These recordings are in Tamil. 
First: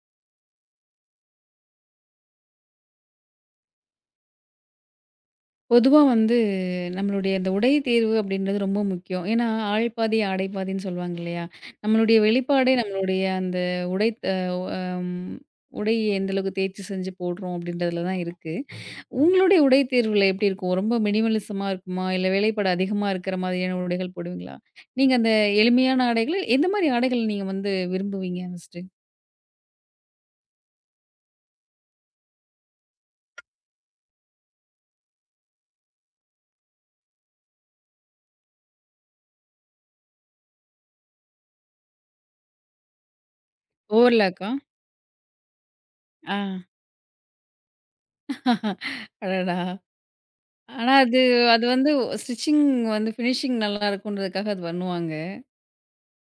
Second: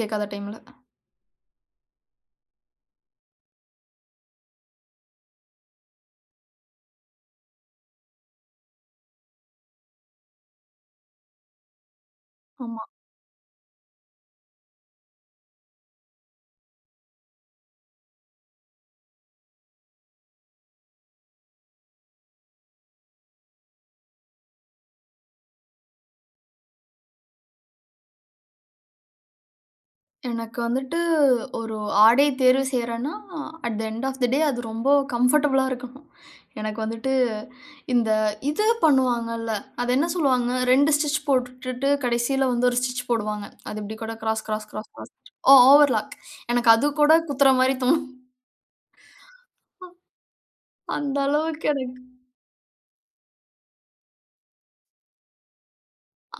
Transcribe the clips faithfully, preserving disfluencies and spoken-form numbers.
கேட்காத டைம்ல. பொதுவா வந்து நம்மளுடைய இந்த உடை தேர்வு அப்படின்றது ரொம்ப முக்கியம். ஏன்னா, ஆள் பாதி, ஆடை பாதின்னு சொல்லுவாங்க இல்லையா? நம்மளுடைய வெளிப்பாடே ஆமா. நம்மளுடைய அந்த உடை த அம் உடைய எந்த அளவுக்கு தேர்ச்சி செஞ்சு போடுறோம் அப்படின்றதுல தான் இருக்கு. உங்களுடைய உடை தேர்வுல எப்படி இருக்கும்? ரொம்ப மினிமலிசமா இருக்குமா? இல்ல வேலைப்பாடு அதிகமா இருக்கிற மாதிரியான உடைகள் போடுவீங்களா? நீங்க அந்த எளிமையான ஆடைகள் எந்த மாரி ஆடைகள் நீங்க வந்து விரும்புவீங்க ஃபர்ஸ்ட்டு? எனக்கு வந்துட்டு ஒரு ஆடை தேர்வு செய்றேன்னா, at the end of the day அது ரொம்ப கம்ஃபர்டபுளா இருக்கணும். எனக்கு வந்துட்டு இந்த இது பண்ணுவாங்கல்ல, அது என்ன சொல்லுவாங்க? ரெண்டு ஸ்டிட்ச் போட்டுட்டு கடைசியில வந்து ஒரு ஸ்டிட்ச் போடுவாங்க. அது இப்படி கூட கிராஸ், ஓவர்லாக்கா? கிராஸ், கிராஸ், கிராஸ் ஓ ஓவர்லாக். ஆ எனக்கு அது கூட குத்துற மாரி தோணும். அடடா! ஆனா அந்த அது அது அளவுக்கு வந்து எனக்கு ஸ்டிச்சிங் வந்து ஃபினிஷிங் நல்லா இருக்குன்றதுக்காக அது பண்ணுவாங்க.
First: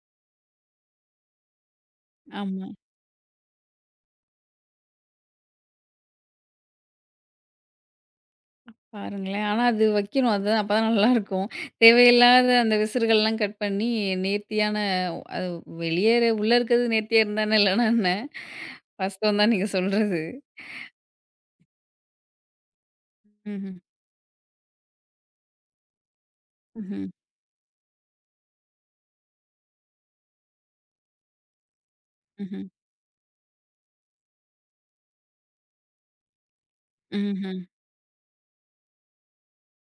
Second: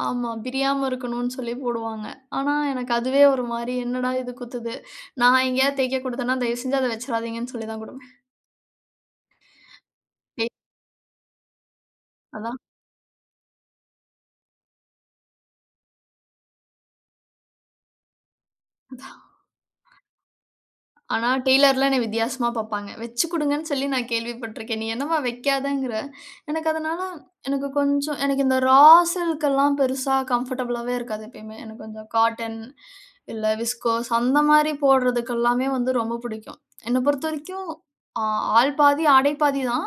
ஆமா. பிரியாம இருக்கணும்னு சொல்லி போடுவாங்க. ஆனா ஆமா. எனக்கு அதுவே ஒரு மாரி என்னடா இது குத்துது. நான் எங்கேயாவது தேய்க்க குடுத்தேன்னா, தயவு செஞ்சு அத வச்சுறாதீங்கன்னு சொல்லி தான் பாருங்களேன். ஆனா அது வைக்கணும். குடுப்பேன். அதுதான் அப்பதான் நல்லாருக்கும். தேவையில்லாத அந்த விசிறுகள்லாம் கட் பண்ணி நேர்த்தியான அது வெளியே உள்ள இருக்கிறது நேர்த்தியா இருந்தா என்ன, இல்லன்னா என்ன? வாஸ்தவம் தான் நீங்க சொல்றது. ஆனா, டெய்லர்லாம் என்ன வித்தியாசமா பாப்பாங்க. வச்சு குடுங்கன்னு ம்ஹ்ம். சொல்லி நான் கேள்விப்பட்டுருக்கேன். "நீ என்னம்மா வைக்காதங்கிற?" எனக்கு அதனால ம்ஹ்ம். எனக்கு கொஞ்சம் எனக்கு இந்த ரா சில்கெல்லாம் பெருசா கம்ஃபர்டபுளாவே இருக்காது எப்பயுமே. எனக்கு கொஞ்சம் காட்டன், ம்ஹ்ம். இல்ல விஸ்கோஸ் அந்த மாரி போடுறதுக்கு எல்லாமே வந்து ரொம்ப பிடிக்கும். என்ன ம்ஹ்ம். பொறுத்தவரைக்கும் ஆ ஆள் பாதி, ஆடை பாதி தான்.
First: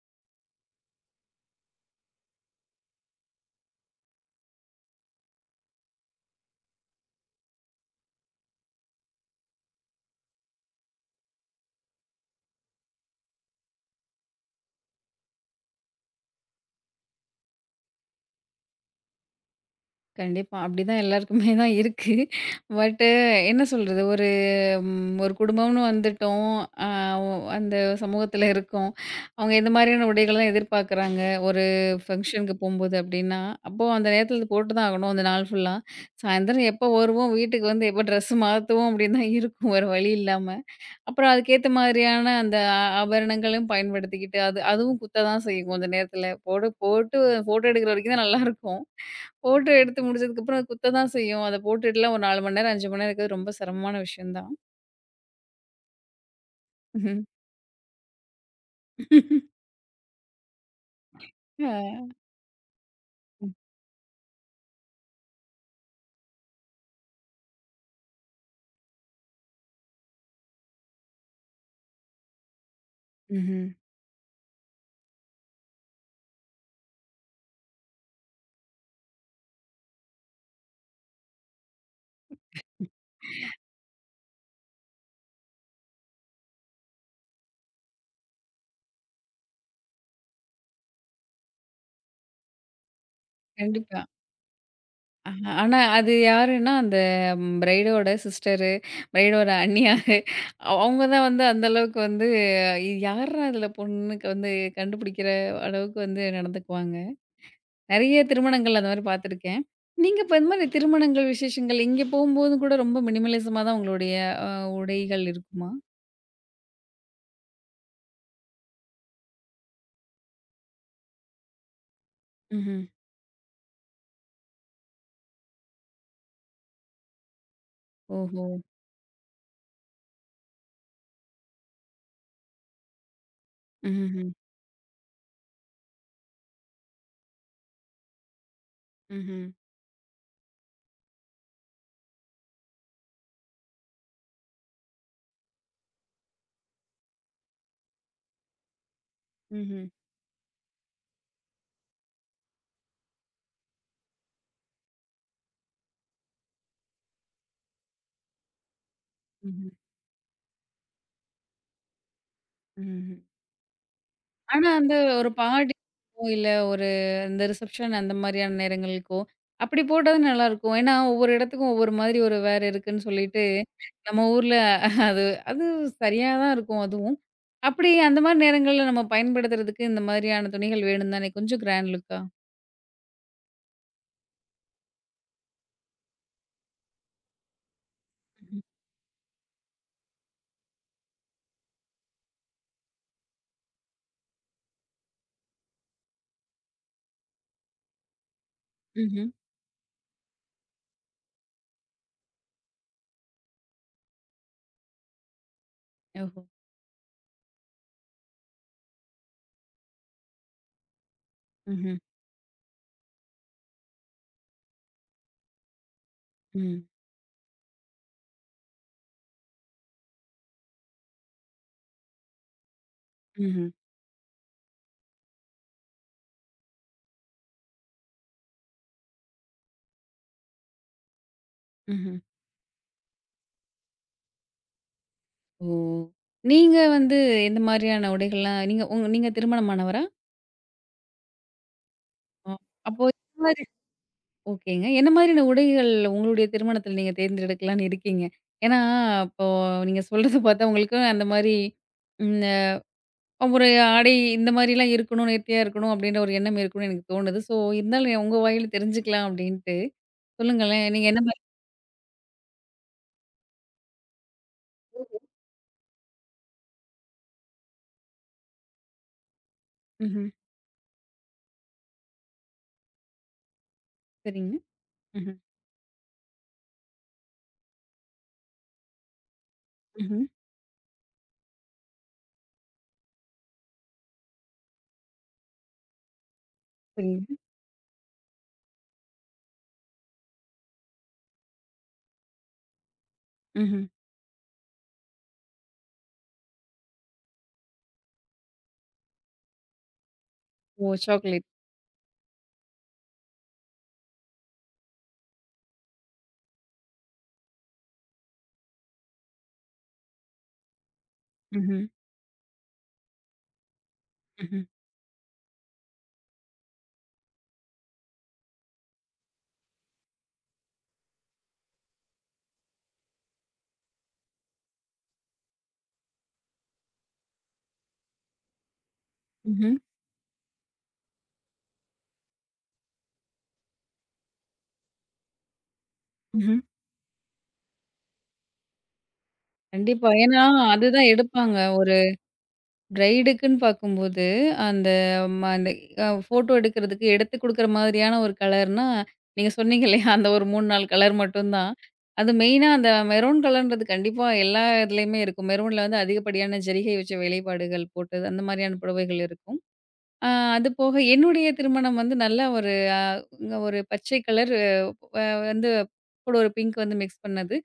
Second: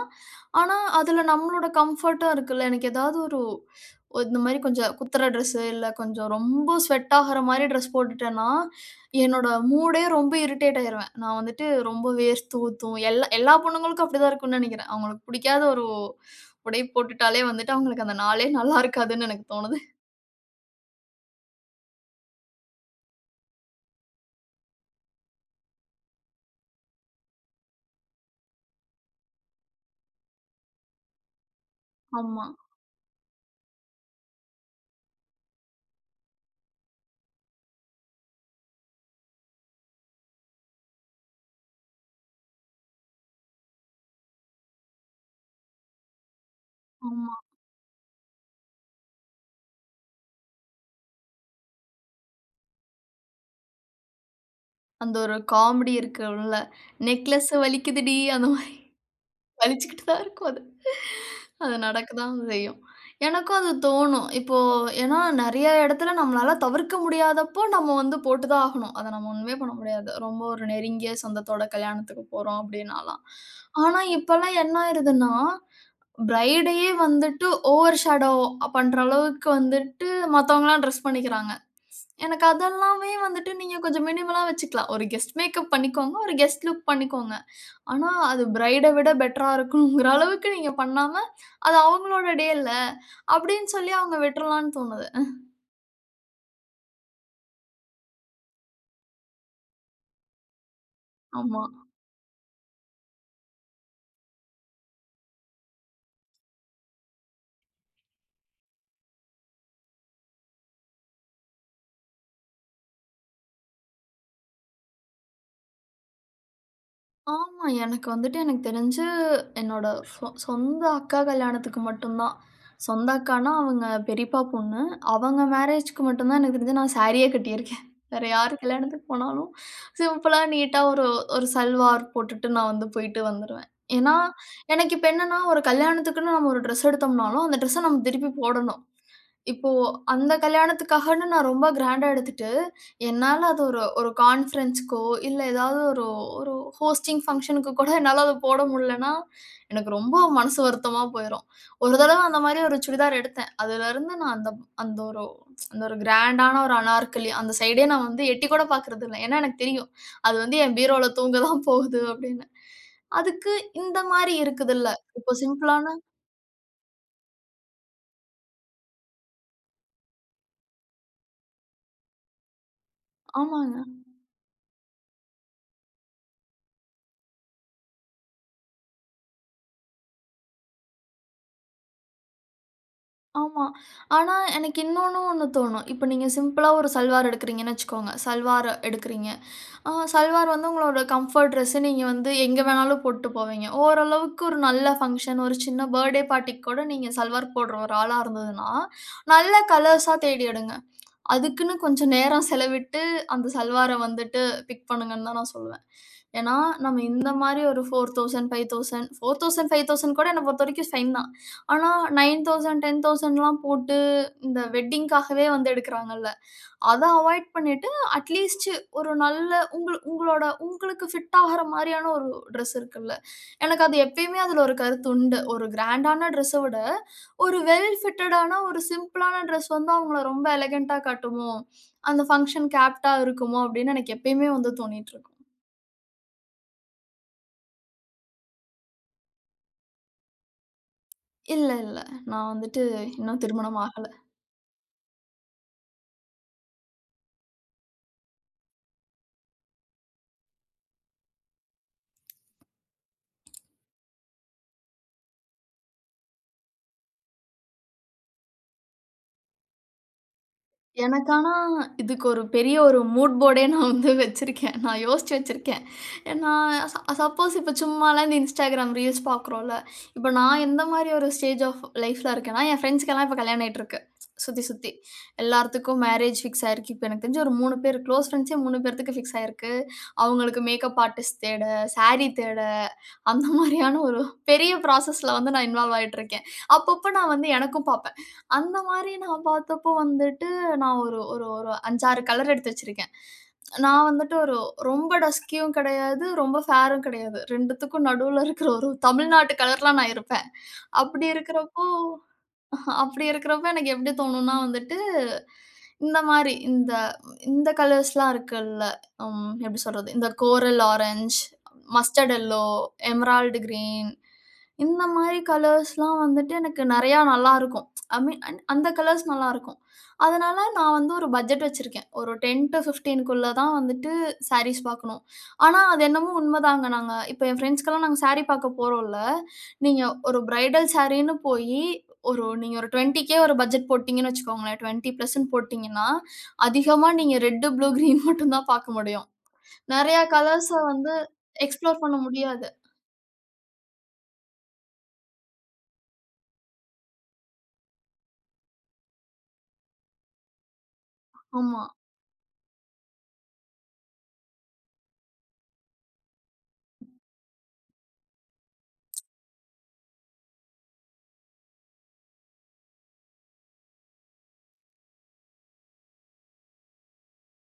ஆனா, அதுல நம்மளோட கம்ஃபர்ட்டும் இருக்குல்ல. எனக்கு ஏதாவது ஒரு ஒரு இந்த மாரி கொஞ்சம் குத்துற ட்ரெஸ்ஸு, இல்ல கொஞ்சம் ரொம்ப ஸ்வெட் ஆகுற மாரி ட்ரெஸ் போட்டுட்டேன்னா, என்னோட மூடே ரொம்ப இரிட்டேட் ஆயிருவேன். நான் வந்துட்டு ரொம்ப வேர்த்து ஊத்தும். எல்லா எல்லா பொண்ணுங்களுக்கும் அப்படிதான் இருக்கும்னு நெனைக்கிறேன். அவங்களுக்கு பிடிக்காத ஒரு உடை போட்டுட்டாலே வந்துட்டு அவங்களுக்கு அந்த நாளே நல்லா இருக்காதுன்னு எனக்கு தோணுது. கண்டிப்பா. அப்படிதான் எல்லாருக்குமே தான் இருக்கு. பட் என்ன சொல்றது? ஒரு ம், ஒரு குடும்பம்னு வந்துட்டோம். அ ஒ அந்த சமூகத்துல இருக்கோம். அவங்க எந்த மாதிரியான உடைகள்லாம் எதிர்பார்க்குறாங்க, ஒரு ஆமா, ஃபங்ஷனுக்கு போம்போது அப்படின்னா, அப்போ அந்த நேரத்துல இது போட்டு தான் ஆகணும், அந்த நாள் ஃபுல்லா. சாயந்தரம் எப்போ வருவோம், வீட்டுக்கு வந்து எப்போ ட்ரெஸ் மாத்துவோம் அப்படின்னு தான் இருக்கும், வேற வழி இல்லாம. அப்புறம் அதுக்கேத்த மாதிரியான அந்த ஆ ஆபரணங்களும் பயன்படுத்திக்கிட்டு, அது அதுவும் குத்த தான் செய்யும் கொஞ்ச நேரத்துல. போடு போட்டு ஆமா. ஃபோட்டோ எடுக்கிற வரைக்கும் தான் நல்லாருக்கும். ஃபோட்டோ எடுத்து முடிச்சதுக்கப்புறம் அது குத்த தான் செய்யும். அத போட்டுட்டுலாம் ஒரு நான்கு மணி நேரம், ஐந்து மணி நேரம் இருக்கிறது ரொம்ப சிரமமான விஷயம் தான். அந்த ஒரு காமெடி இருக்குல்ல. ம்ஹ்ம். "நெக்லஸ் வலிக்குதுடி" அந்த வலிச்சுக்கிட்டு தான் இருக்கும் அது. அது அ. நடக்க தான் செய்யும். எனக்கும் அது தோணும். இப்போ ஏன்னா நெறைய இடத்துல நம்மளால தவிர்க்க முடியாதப்போ நம்ம வந்து போட்டு தான் ஆகணும். அத நம்ம ஒண்ணுமே பண்ண முடியாது. ரொம்ப ஒரு நெருங்கிய சொந்தத்தோட கல்யாணத்துக்கு போறோம் அப்படின்னாலாம். ம்ஹ்ம். ஆனா இப்பலாம் என்ன ஆயிருதுன்னா, பிரைடையே வந்துட்டு ஓவர் ஷேடோ பண்ற அளவுக்கு வந்துட்டு மத்தவங்கலாம் ட்ரெஸ் பண்ணிக்கிறாங்க. எனக்கு அதெல்லாமே வந்துட்டு நீங்க கொஞ்சம் மினிமலா வச்சுக்கலாம். ஒரு கெஸ்ட் மேக்கப் பண்ணிக்கோங்க. ஒரு கெஸ்ட் லுக் பண்ணிக்கோங்க. ஆனா, அது பிரைட விட பெட்டரா இருக்கணுங்கிற அளவுக்கு நீங்க பண்ணாம, அது அவங்களோட டே இல்ல, அப்படின்னு சொல்லி கண்டிப்பா. அவங்க விட்றலாம்ன்னு தோணுது. அ ஆனா அது யாருன்னா, அந்த பிரைடோட சிஸ்டரு, பிரைடோட அண்ணியாரு அவங்க தான் வந்து ஆமா. அந்த அளவுக்கு வந்து இது யார்ரா இதுல பொண்ணுக்கு வந்து கண்டுபிடிக்கிற அளவுக்கு வந்து நடந்துக்குவாங்க. நெறைய திருமணங்கள் அந்த மாரி பார்த்துருக்கேன். நீங்க இப்ப இந்த மாரி திருமணங்கள், விசேஷங்கள் இங்க போம்போது கூட ரொம்ப மினிமலிசமா தான் உங்களுடைய அ உடைகள் இருக்குமா? ஆமா. எனக்கு வந்துட்டு எனக்கு தெரிஞ்சு என்னோட சொ சொந்த அக்கா கல்யாணத்துக்கு மட்டும் தான். ம்ஹ்ம். சொந்த அக்கான்னா அவங்க பெரியப்பா பொண்ணு. அவங்க மேரேஜ்க்கு மட்டும் தான் எனக்கு தெரிஞ்சு நான் சாரியே கட்டியிருக்கேன். வேற ஓஹோ! யார் கல்யாணத்துக்கு போனாலும், சிம்பிளா நீட்டா ஒரு ஒரு சல்வார் போட்டுட்டு நான் வந்து போயிட்டு வந்துருவேன். ஏன்னா, ம்ஹ்ஹும். எனக்கு இப்ப என்னன்னா, ஒரு கல்யாணத்துக்குன்னு நம்ம ஒரு ட்ரெஸ் எடுத்தோம்னாலும், அந்த ட்ரெஸ்ஸ நம்ம திருப்பி போடணும். ம்ஹ்ம். இப்போ அந்த கல்யாணத்துக்காகன்னு நான் ரொம்ப கிராண்டா எடுத்துட்டு, என்னால அது ஒரு ஒரு கான்ஃபரன்ஸ்‌க்கோ, இல்ல ஏதாவது ஒரு ஒரு ஹோஸ்டிங் ஃபங்ஷனுக்கு கூட என்னால அத போட முடியலன்னா, ம்ஹ்ம். எனக்கு ரொம்ப மனசு வருத்தமா போயிரும். ஒரு தடவ அந்த மாரி ஒரு சுடிதார் எடுத்தேன். அதுலருந்து நான் அந்த அந்த ஒரு அந்த ஒரு கிராண்டான ஒரு அனார்கலி, அந்த சைடே நான் வந்து எட்டிக் கூட பாக்குறதில்ல. ஏன்னா எனக்கு ம்ஹ்ம். தெரியும், அது வந்து என் பீரோல தூங்க தான் போகுது அப்படின்னு. ம்ஹ்ம். ம்ஹ்ம். அதுக்கு இந்த மாரி ஆனா, இருக்குதுல்ல, அந்த ஒரு இப்போ சிம்பிளான பார்ட்டிக்கோ, இல்ல ஒரு அந்த ரிசப்ஷன் அந்த மாரியான நேரங்களுக்கோ, அப்படி போட்டது நல்லாருக்கும். ஏன்னா, ஒவ்வொரு இடத்துக்கும் ஒவ்வொரு மாதிரி ஒரு வேற இருக்குன்னு சொல்லிட்டு, ஆமாங்க. நம்ம ஊர்ல அது அது சரியா தான் இருக்கும் அதுவும். அப்படி அந்த மாரி நேரங்கள்ல நம்ம பயன்படுத்துறதுக்கு இந்த மாதிரியான துணிகள் வேணும் தானே, கொஞ்சம் கிராண்ட் லுக்கா? ஆமா. ஆனா எனக்கு இன்னொன்னு ஒண்ணு தோணும். இப்ப நீங்க சிம்பிளா ஒரு சல்வார் எடுக்குறீங்கன்னு வச்சுக்கோங்க. ம். சல்வார் எடுக்குறீங்க. ஆ சல்வார் வந்து உங்களோட கம்ஃபர்ட் ட்ரெஸ் நீங்க வந்து எங்க வேணாலும் போட்டு போவீங்க. ஓரளவுக்கு ஒரு நல்ல ஃபங்ஷன், ஒரு சின்ன பர்த்டே பார்ட்டிக்கு கூட நீங்க சல்வார் போடுற ஒரு ஆளா இருந்ததுன்னா, ம்ஹ்ம். நல்ல கலர்ஸா தேடி எடுங்க. அதுக்குன்னு கொஞ்சம் நேரம் செலவிட்டு, அந்த சல்வார வந்துட்டு பிக் பண்ணுங்கன்னு தான் நான் சொல்லுவேன். ஓஹோ! ஏன்னா, நம்ம இந்த மாரி ஒரு 4000, 5000 4000, 5000 கூட என்ன பொறுத்தவரைக்கும் ஃபைன் தான். ஆனா ம்ஹ்ம். ஒன்பதாயிரம், 10,000லாம் போட்டு இந்த வெட்டிங்க்காகவே வந்து எடுக்குறாங்கல்ல. ம். அத அவாய்ட் பண்ணிட்டு, அட்லீஸ்ட் ஒரு நல்ல உங்கள உங்களோட உங்களுக்கு ஃபிட் ஆகுற மாரியான ஒரு ட்ரெஸ் இருக்குல்ல. ம்ஹ்ம். எனக்கு அது எப்பயுமே அதுல ஒரு கருத்து உண்டு. ஒரு கிராண்டான ட்ரெஸ்ஸ விட ஒரு வெல் ஃபிட்டடான ஒரு சிம்பிளான ட்ரெஸ் வந்து அவங்கள ரொம்ப எலகன்ட்டா காட்டுமோ! ம்ஹ்ம். அந்த ஃபங்ஷனுக்கு ஆப்ட்டா இருக்குமோ! அப்படின்னு எனக்கு எப்பயுமே வந்து தோணிட்டுருக்கும். ஓ! நீங்க வந்து எந்த மாரியான உடைகள்லாம் நீங்க உங் நீங்க திருமணமானவரா? இல்ல, இல்ல. ஓ! நான் வந்துட்டு அப்போ இந்த இன்னும் மாதிரி திருமணம் ஆகல. ஓகேங்க. என்ன மாதிரியான உடைகள் உங்களுடைய திருமணத்தில நீங்க தேர்ந்தெடுக்கலான்னு இருக்கீங்க? ஏன்னா, இப்போ நீங்க சொல்றத பார்த்தா உங்களுக்கு அந்த மாரி ம் ஒரு ஆடை இந்த மாரிலாம் இருக்கணும், நேர்த்தியா இருக்கணும் அப்டின்ற ஒரு எண்ணம் இருக்குன்னு எனக்கு தோணுது. ஸோ, இருந்தாலும் உங்க வாயில தெரிஞ்சுக்கலாம் அப்டின்ட்டு. சொல்லுங்களேன். நீங்க என்ன எனக்கு மாரி ஆனா இதுக்கு ஒரு பெரிய ஒரு மூட் போர்டே நான் வந்து வச்சிருக்கேன். நான் யோசிச்சு வச்சிருக்கேன். நான் ச சப்போஸ் இப்ப சும்மாலாம் இந்த Instagram ரீல்ஸ் பார்க்குறோம்ல. ம்ஹ்ம். இப்ப நான் எந்த மாரி ஒரு ஸ்டேஜ் ஆஃப் லைஃப்ல இருக்கேன்னா, என் ஃப்ரெண்ட்ஸ்க்கெல்லாம் இப்ப கல்யாணம் ஆயிட்டுருக்கு. சரிங்க. சுத்தி, சுத்தி ம்ஹ்ம். எல்லாத்துக்கும் மேரேஜ் ஃபிக்ஸ் ஆயிருக்கு. இப்ப எனக்கு தெரிஞ்சு ஒரு மூணு பேர் க்ளோஸ் ஃப்ரெண்ட்ஸே மூணு பேர்த்துக்கு ஃபிக்ஸ் ஆயிருக்கு. ம்ஹ்ம். அவங்களுக்கு மேக்கப் ஆர்டிஸ்ட் தேட, சாரி தேட, அந்த மாரியான ஒரு பெரிய ப்ராசஸ்ல வந்து நான் இன்வால்வ் ஆயிட்டுருக்கேன். அப்பப்ப நான் சரிங்க. வந்து எனக்கும் பார்ப்பேன். அந்த மாரி நான் பார்த்தப்போ வந்துட்டு, நான் ஒரு ஒரு ஒரு அஞ்சு, ஆறு கலர் எடுத்து வச்சிருக்கேன். ம்ஹ்ம். நான் வந்துட்டு ஒரு ரொம்ப டஸ்கியும் கிடையாது, ரொம்ப ஃபேரும் கிடையாது. ரெண்டுத்துக்கும் நடுவுல இருக்கிற ஒரு தமிழ்நாட்டு கலர்ல நான் இருப்பேன். ஓ! அப்படி சாக்லேட். இருக்கிறப்போ அப்படி இருக்கிறப்ப எனக்கு எப்படி தோணும்னா வந்துட்டு, இந்த மாரி இந்த இந்த கலர்ஸ்லாம் இருக்குல்ல, ம் எப்படி சொல்றது? இந்த கோரல் ஆரஞ்ச், ம்ஹ்ம். மஸ்டர்ட் எல்லோ, எமரால்டு கிரீன் ம்ஹ்ம். இந்த மாரி கலர்ஸ்லாம் வந்துட்டு எனக்கு நெறையா நல்லாருக்கும். ஐ மீன் அந் அந்த கலர்ஸ் நல்லாருக்கும். அதனால நான் வந்து ஒரு பட்ஜெட் வச்சிருக்கேன். ஒரு 10-15க்குள்ள தான் வந்துட்டு சாரீஸ் பார்க்கணும். ஆனா, அது என்னமோ உண்மதாங்க. நாங்க இப்ப என் ஃப்ரெண்ட்ஸ்க்கெல்லாம் நாங்க சாரி பார்க்க போறோம்ல, ம்ஹ்ம். நீங்க ஒரு பிரைடல் சாரின்னு போயி ஒரு நீங்க ஒரு இருபது கே ஒரு பட்ஜெட் போட்டீங்கன்னு வச்சுக்கோங்களேன். இருபது போட்டீங்கன்னா, ம்ஹ்ம். அதிகமா நீங்க ரெட், ப்ளூ, கிரீன் மட்டும் தான் பாக்க முடியும். கண்டிப்பா. நெறைய ஏன்னா, கலர்ஸ அதுதான் வந்து எடுப்பாங்க. ஒரு எக்ஸ்ப்ளோர் பண்ண முடியாது. பிரைடுக்குன்னு பார்க்கும்போது, அந்த ம அந்த அ ஃபோட்டோ எடுக்கிறதுக்கு எடுத்து குடுக்குற மாதிரியான ஒரு கலர்னா, நீங்க சொன்னீங்க இல்லையா? அந்த ஒரு மூன்று, நான்கு கலர் மட்டும் தான். ஆமா. அது மெயினா அந்த மெரூன் கலர்ன்றது கண்டிப்பா எல்லா இதுலயுமே இருக்கும். மெரூன்ல வந்து அதிகப்படியான ஜரிகை வச்ச வேலைப்பாடுகள் போட்டது, அந்த மாரியான புடவைகள் இருக்கும். அ அது போக என்னுடைய திருமணம் வந்து நல்லா ஒரு அ ஒரு பச்சை கலர் வ வந்து கூட ஒரு பிங்க் வந்து மிக்ஸ் பண்ணது.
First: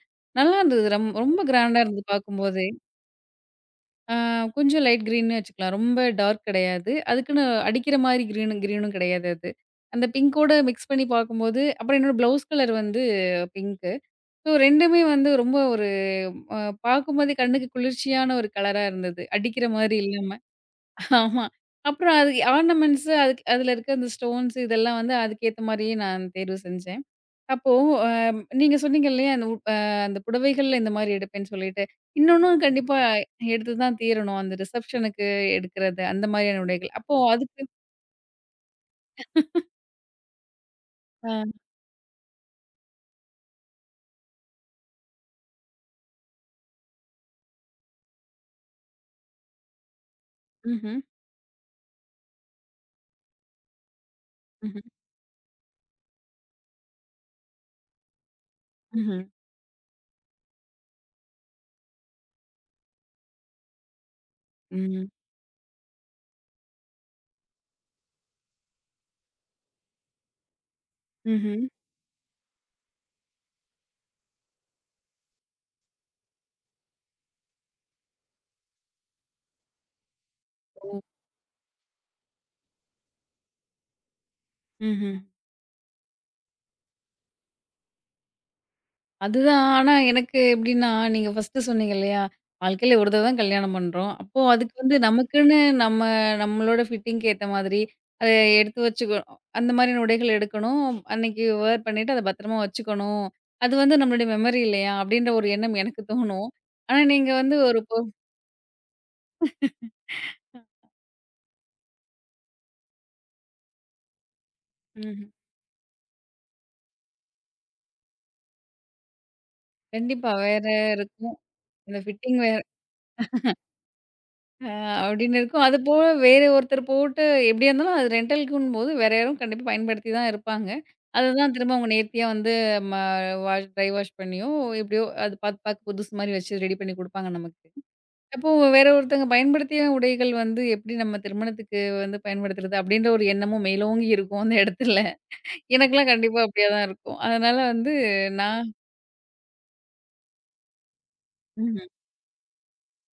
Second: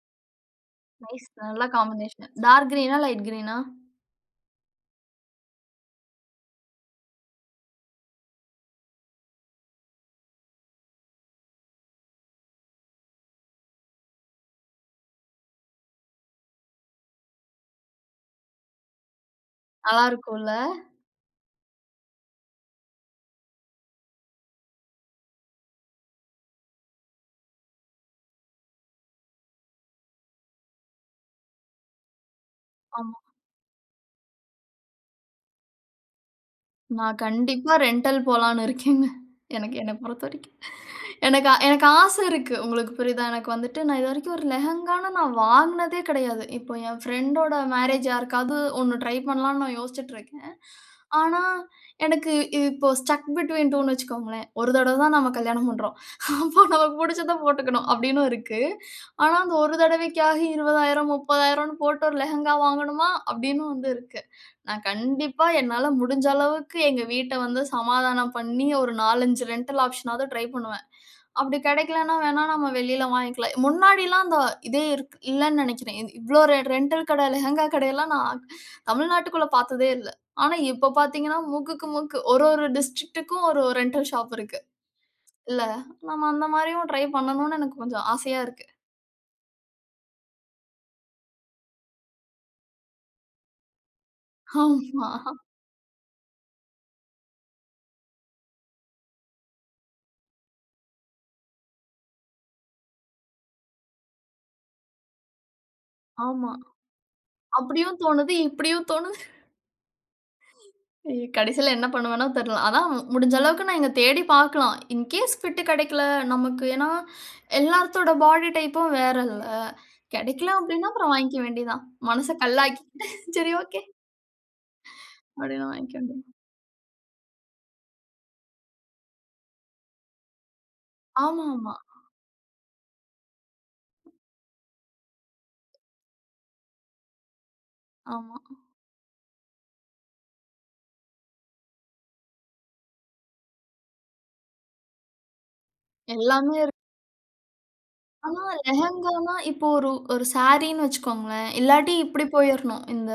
நல்லா இருந்தது. ரம் நைஸ். ரொம்ப நல்ல கிராண்டா இருந்தது காம்பினேஷன். பார்க்கும்போதே. டார்க் கிரீனா? லைட் கிரீனா? ஆ கொஞ்சம் லைட் கிரீன்னு வச்சுக்கலாம். ரொம்ப டார்க் கிடையாது. அதுக்குன்னு அடிக்கிற மாரி கிரீனும் கிரீனும் கிடையாது அது. அந்த பிங்கோட மிக்ஸ் பண்ணி பார்க்கும்போது அப்புறம் என்னோட ப்ளவுஸ் கலர் வந்து பிங்க்கு. ஸோ 2மே வந்து ரொம்ப ஒரு அ பார்க்கும்போதே கண்ணுக்கு குளிர்ச்சியான ஒரு கலரா இருந்தது. அடிக்கிற மாரி நல்லா இல்லாம. இருக்கும்ல. ஆமா. அப்புறம் அது ஆர்னமெண்ட்ஸ் அதுக்கு அதுல இருக்க அந்த ஸ்டோன்ஸ் இதெல்லாம் வந்து அதுக்கேத்த மாரியே நான் தேர்வு செஞ்சேன். அப்போ அ நீங்க சொன்னீங்க இல்லையா, அந்த உ அ அந்த புடவைகள்ல இந்த மாரி எடுப்பேன்னு சொல்லிட்டு. இன்னொன்னும் கண்டிப்பா ஆமா. எடுத்து தான் தீரணும். அந்த ரிசப்ஷனுக்கு எடுக்கிறது அந்த மாதிரியான உடைகள். அப்போ நான் அதுக்கு கண்டிப்பா ரென்டல் போலான்னு இருக்கேங்க. எனக்கு என்ன பொறுத்தவரைக்கும். அ எனக்கு ஆ- எனக்கு ஆச இருக்கு. உங்களுக்கு புரியுதா? எனக்கு வந்துட்டு நான் இதுவரைக்கும் ஒரு லெஹெங்கான்னு நான் வாங்குனதே கிடையாது. இப்போ என் ஃப்ரெண்டோட மேரேஜ் யாருக்காவது ஒண்ணு ட்ரை பண்ணலான்னு நான் யோசிச்சுட்டு இருக்கேன். ம்ஹ்ம், ஆனா, எனக்கு இது இப்போ ஸ்டக் பிட்வீன் ரெண்டுன்னு வச்சுக்கோங்களேன். ஒரு ம்ஹ்ம். தடவ தான் நம்ம கல்யாணம் பண்றோம். அப்போ நமக்கு புடிச்சத போட்டுக்கணும் அப்படின்னு இருக்கு. ம்ஹ்ம், ஆனா, அந்த ஒரு தடவைக்காக இருபதாயிரம், 30,000ன்னு போட்டு ஒரு லெஹெங்கா வாங்கணுமா? அப்படின்னு வந்து இருக்கு. நான் ம்ஹ்ம், கண்டிப்பா என்னால முடிஞ்ச அளவுக்கு எங்க வீட்ட வந்து சமாதானம் பண்ணி, ஒரு நாலு, ஐந்து ரென்டல் ஆப்ஷனாவது ட்ரை பண்ணுவேன். ம், அப்படி ம்ஹ்ம், கிடைக்கலன்னா வேணா நம்ம வெளியில வாங்கிக்கலாம். முன்னாடிலாம் அந்த இதே இருக் இல்லன்னு நெனைக்கிறேன். இ இவ்ளோ ரெ ரென்டல் கடை, லெஹெங்கா கடையெல்லாம் நான் தமிழ்நாட்டுக்குள்ள பார்த்ததே இல்ல. ஆனா இப்ப ஓ! பார்த்தீங்கன்னா, மூக்குக்கு மூக்கு ஒரு ஒரு டிஸ்ட்ரிக்ட்டுக்கும் ஒரு ரென்டல் ஷாப் இருக்கு. ம்ஹ்ம். இல்ல, நம்ம அந்த மாரியும் ட்ரை பண்ணணும்னு எனக்கு கொஞ்சம் ஆசையா இருக்கு. அதுதான். ஆனா, எனக்கு எப்படின்னா, நீங்க ஃபர்ஸ்ட்டு சொன்னீங்க இல்லையா? வாழ்க்கையில ஒரு தடவ தான் கல்யாணம் பண்றோம். அப்போ அதுக்கு வந்து ஆமா, நமக்குன்னு நம்ம நம்மளோட ஃபிட்டிங்க்கு ஏத்த மாதிரி, அத எடுத்து வச்சுக்கணும். அந்த மாரி உடைகள் எடுக்கணும். அன்னைக்கு வேர் பண்ணிட்டு அத பத்திரமா வச்சுக்கணும். அது வந்து நம்மளுடைய மெமரி இல்லையா? அப்படின்ற ஒரு எண்ணம் எனக்கு தோணும். ஆமா. ஆனா, நீங்க வந்து ஒரு பொ அப்படியும் தோணுது, இப்படியும் தோணுது. இ கடைசில என்ன பண்ணுவேனோ தெர்ல. அதான் முடிஞ்ச அளவுக்கு நான் இங்க தேடி பார்க்கலாம். இன் ம்ஹ்ம். கேஸ் ஃபிட் கிடைக்கல நமக்கு ஏன்னா, எல்லாத்தோட பாடி டைப்பும் வேறல்ல. கண்டிப்பா. கிடைக்கல வேற அப்டின்னா, அப்புறம் இருக்கும். வாங்கிக்க வேண்டியதான். இந்த மனச ஃபிட்டிங் வேற. கல்லாக்கிக்கிட்டு சரி ஓகே அ அப்படின்னு இருக்கும். அப்படின்னு வாங்கிக்க அதுபோக வேண்டியது. வேறு ஒருத்தர் போட்டு எப்படியா இருந்தாலும் அது ரென்டலுக்குன்னும்போது வேற யாரும் கண்டிப்பா பயன்படுத்தி தான் இருப்பாங்க. அதுதான் ஆமாமா, திரும்ப ஆமா. அவங்க நேர்த்தியா வந்து ம வாஷ் ட்ரை வாஷ் பண்ணியோ, எப்படியோ அது பாத்து பாத்து புதுசு மாரி வச்சு ரெடி பண்ணி குடுப்பாங்க நமக்கு. ஆமா. அப்போ வேற ஒருத்தவங்க பயன்படுத்திய உடைகள் வந்து எப்படி நம்ம திருமணத்துக்கு வந்து பயன்படுத்துறது அப்படின்ற ஒரு எண்ணமும் மேலோங்கி இருக்கும் அந்த இடத்துல. எனக்கெல்லாம் கண்டிப்பா எல்லாமே அப்படியா தான் இருக்கும். அதனால வந்து ஆனா, நான் லெஹெங்கானா இப்போ ஒரு ஒரு சாரின்னு வச்சுக்கோங்களேன். ம்ஹ்ம், இல்லாட்டி இப்படி போயிரணும். இந்த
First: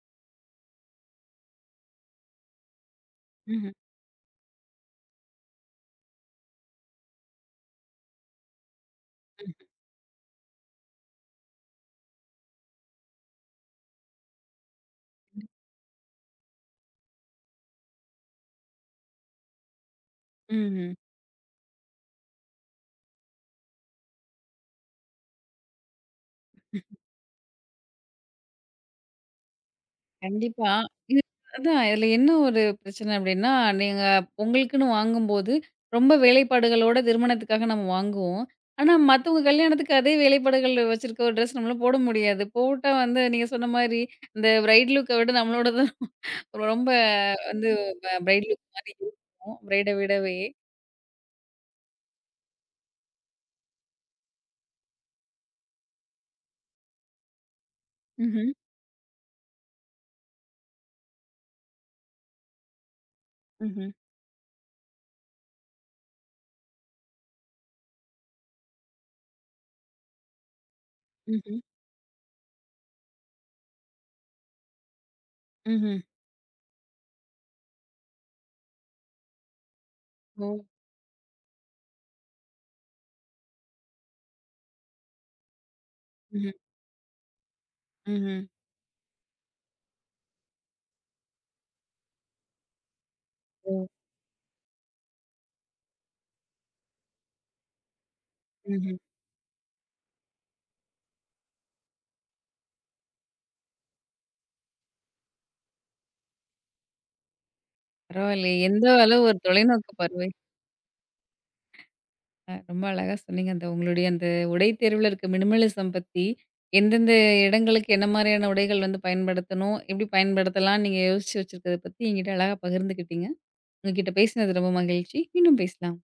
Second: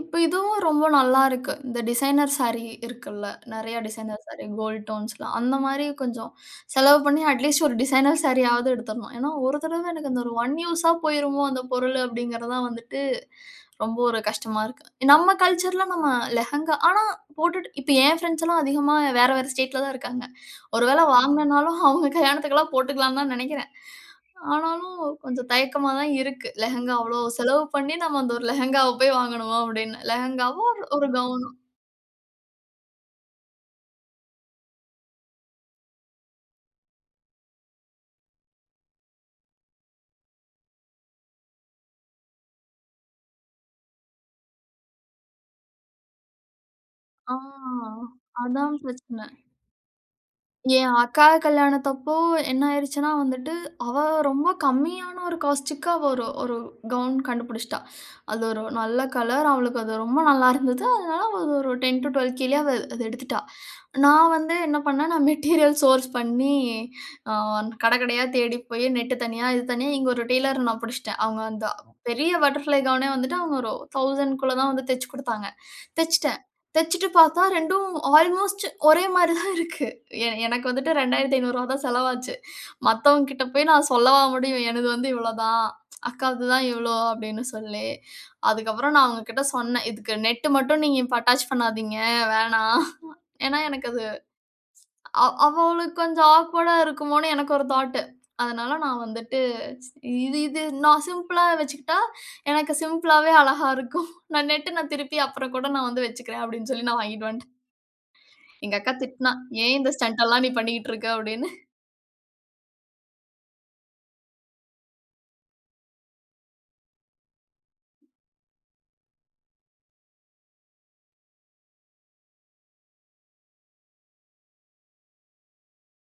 இப்ப இதுவும் ரொம்ப நல்லா இருக்கு. இந்த டிசைனர் சாரி இருக்குல்ல. ம்ஹ்ம், நெறைய டிசைனர் சாரி, கோல்ட் டோன்ஸ்ல. அந்த மாரி கொஞ்சம் செலவு பண்ணி அட்லீஸ்ட் ஒரு டிசைனர் சாரியாவது எடுத்துரணும். ஏன்னா, ஒரு தடவ எனக்கு அந்த ஒரு ஒன் யூஸா போயிருமோ அந்த பொருள் அப்படிங்கிறது தான் வந்துட்டு ரொம்ப ஒரு கஷ்டமா இருக்கு. நம்ம கல்ச்சர்ல நம்ம லெஹெங்கா ஆனா போட்டுட்டு இப்ப என் ஃப்ரெண்ட்ஸ் எல்லாம் அதிகமா வேற வேற ஸ்டேட்ல தான் இருக்காங்க. ம்ஹ்ம். ஒரு வேள வாங்குனனாலும் அவங்க கல்யாணத்துக்கெல்லாம் போட்டுக்கலாம்னு தான் நெனைக்கிறேன். ஆனாலும் கொஞ்சம் தயக்கமா தான் இருக்கு. லெஹெங்கா அவ்ளோ செலவு பண்ணி நம்ம அந்த ஒரு லெஹெங்காவ போய் வாங்கணுமா? அப்படின்னு. லெஹெங்காவோ கண்டிப்பா. ஒரு ஒரு இது கவுனோ. அதான் இதுல என்ன ஒரு பிரச்சனை அப்டின்னா, நீங்க உங்களுக்குன்னு வாங்கும்போது, ரொம்ப வேலைப்பாடுகளோட திருமணத்துக்காக நம்ம வாங்குவோம். ஆனா, மத்தவங்க கல்யாணத்துக்கு அதே வேலைப்பாடுகள் வச்சிருக்க ஒரு ட்ரெஸ் நம்மளால போட முடியாது. போட்டா வந்து நீங்க சொன்ன மாரி, இந்த பிரைட் லுக்க விட நம்மளோடது ரொம்ப ஆ வந்து ப பிரைட் லுக் அதான் மாரி பிரச்சனை. இருக்கும். பிரைட விடவே. என் அக்கா கல்யாணத்தப்போ என்ன ஆயிருச்சுன்னா வந்துட்டு, அவ ரொம்ப கம்மியான ஒரு காஸ்ட்டுக்கு அவ ஒரு ஒரு கவுன் கண்டுபிடிச்சிட்டா. அது ம்ஹ்ம். ஒரு நல்ல கலர். அவளுக்கு அது ரொம்ப நல்லா இருந்தது. அதனால அவ அது ஒரு 10-12Kலயே அவ அத எடுத்துட்டா. ம்ஹ்ம். நான் வந்து என்ன பண்ணேன், நான் மெட்டீரியல் சோர்ஸ் பண்ணி அ கடை கடையா தேடி போய் நெட்டு தனியா, இது தனியா இங்க ஒரு டெய்லர நான் புடிச்சுட்டேன். அவங்க ம்ஹ்ம். அந்த பெரிய பட்டர்ஃப்ளை கவுனே வந்துட்டு அவங்க ஒரு ஆயிரம் க்குள்ள தான் வந்து தச்சு குடுத்தாங்க. ம்ஹ்ம். தச்சுட்டேன். தச்சுட்டு பாத்தா ரெண்டும் ஆல்மோஸ்ட் ஒரே மாரி தான் இருக்கு. எ ஓ! எனக்கு வந்துட்டு ரூ. ரெண்டாயிரத்தி ஐநூறு தான் செலவாச்சு. மத்தவங்க கிட்ட போய் நான் சொல்லவா முடியும்? எனது வந்து இவ்வளோதான். அக்காவுது ம்ஹ்ம். தான் இவ்வளோ அப்படின்னு சொல்லி. ம்ஹ்ம். அதுக்கப்புறம் நான் அவங்ககிட்ட சொன்னேன். இதுக்கு நெட் மட்டும் நீங்க இப்ப அட்டாச் பண்ணாதீங்க. வேணாம். ஏன்னா ஓ! எனக்கு அது அ அவளுக்கு கொஞ்சம் ஆக்வர்டா இருக்குமோன்னு எனக்கு ஒரு தாட்டு. அதனால ம்ஹ்ம். நான் வந்துட்டு இது இது நான் சிம்பிளா வச்சுக்கிட்டா, எனக்கு சிம்பிளாவே அழகா இருக்கும். நான் நெட் நான் திருப்பி அப்புறம் கூட நான் வந்து வச்சுக்கிறேன் அப்படின்னு சொல்லி நான் வாங்கிட்டு வந்துட்டேன். பரவாயில்லையே! எங்க எந்த அக்கா அளவு திட்டினா, ஒரு "ஏன் தொலைநோக்கு இந்த ஸ்டண்ட் பார்வை. எல்லாம் நீ பண்ணிக்கிட்டு இருக்க?" அப்படின்னு. அ ரொம்ப அழகா சொன்னீங்க. அந்த உங்களுடைய அந்த உடை தேர்வுல இருக்க மினிமலிசம் பத்தி, எந்தெந்த இடங்களுக்கு என்ன மாரியான உடைகள் வந்து பயன்படுத்தணும்? எப்படி பயன்படுத்தலாம்னு நீங்க யோசிச்சு வச்சிருக்கத பத்தி என்கிட்ட அழகா பகிர்ந்துக்கிட்டீங்க. உங்ககிட்ட பேசினது ரொம்ப மகிழ்ச்சி. மீண்டும் பேசலாம்.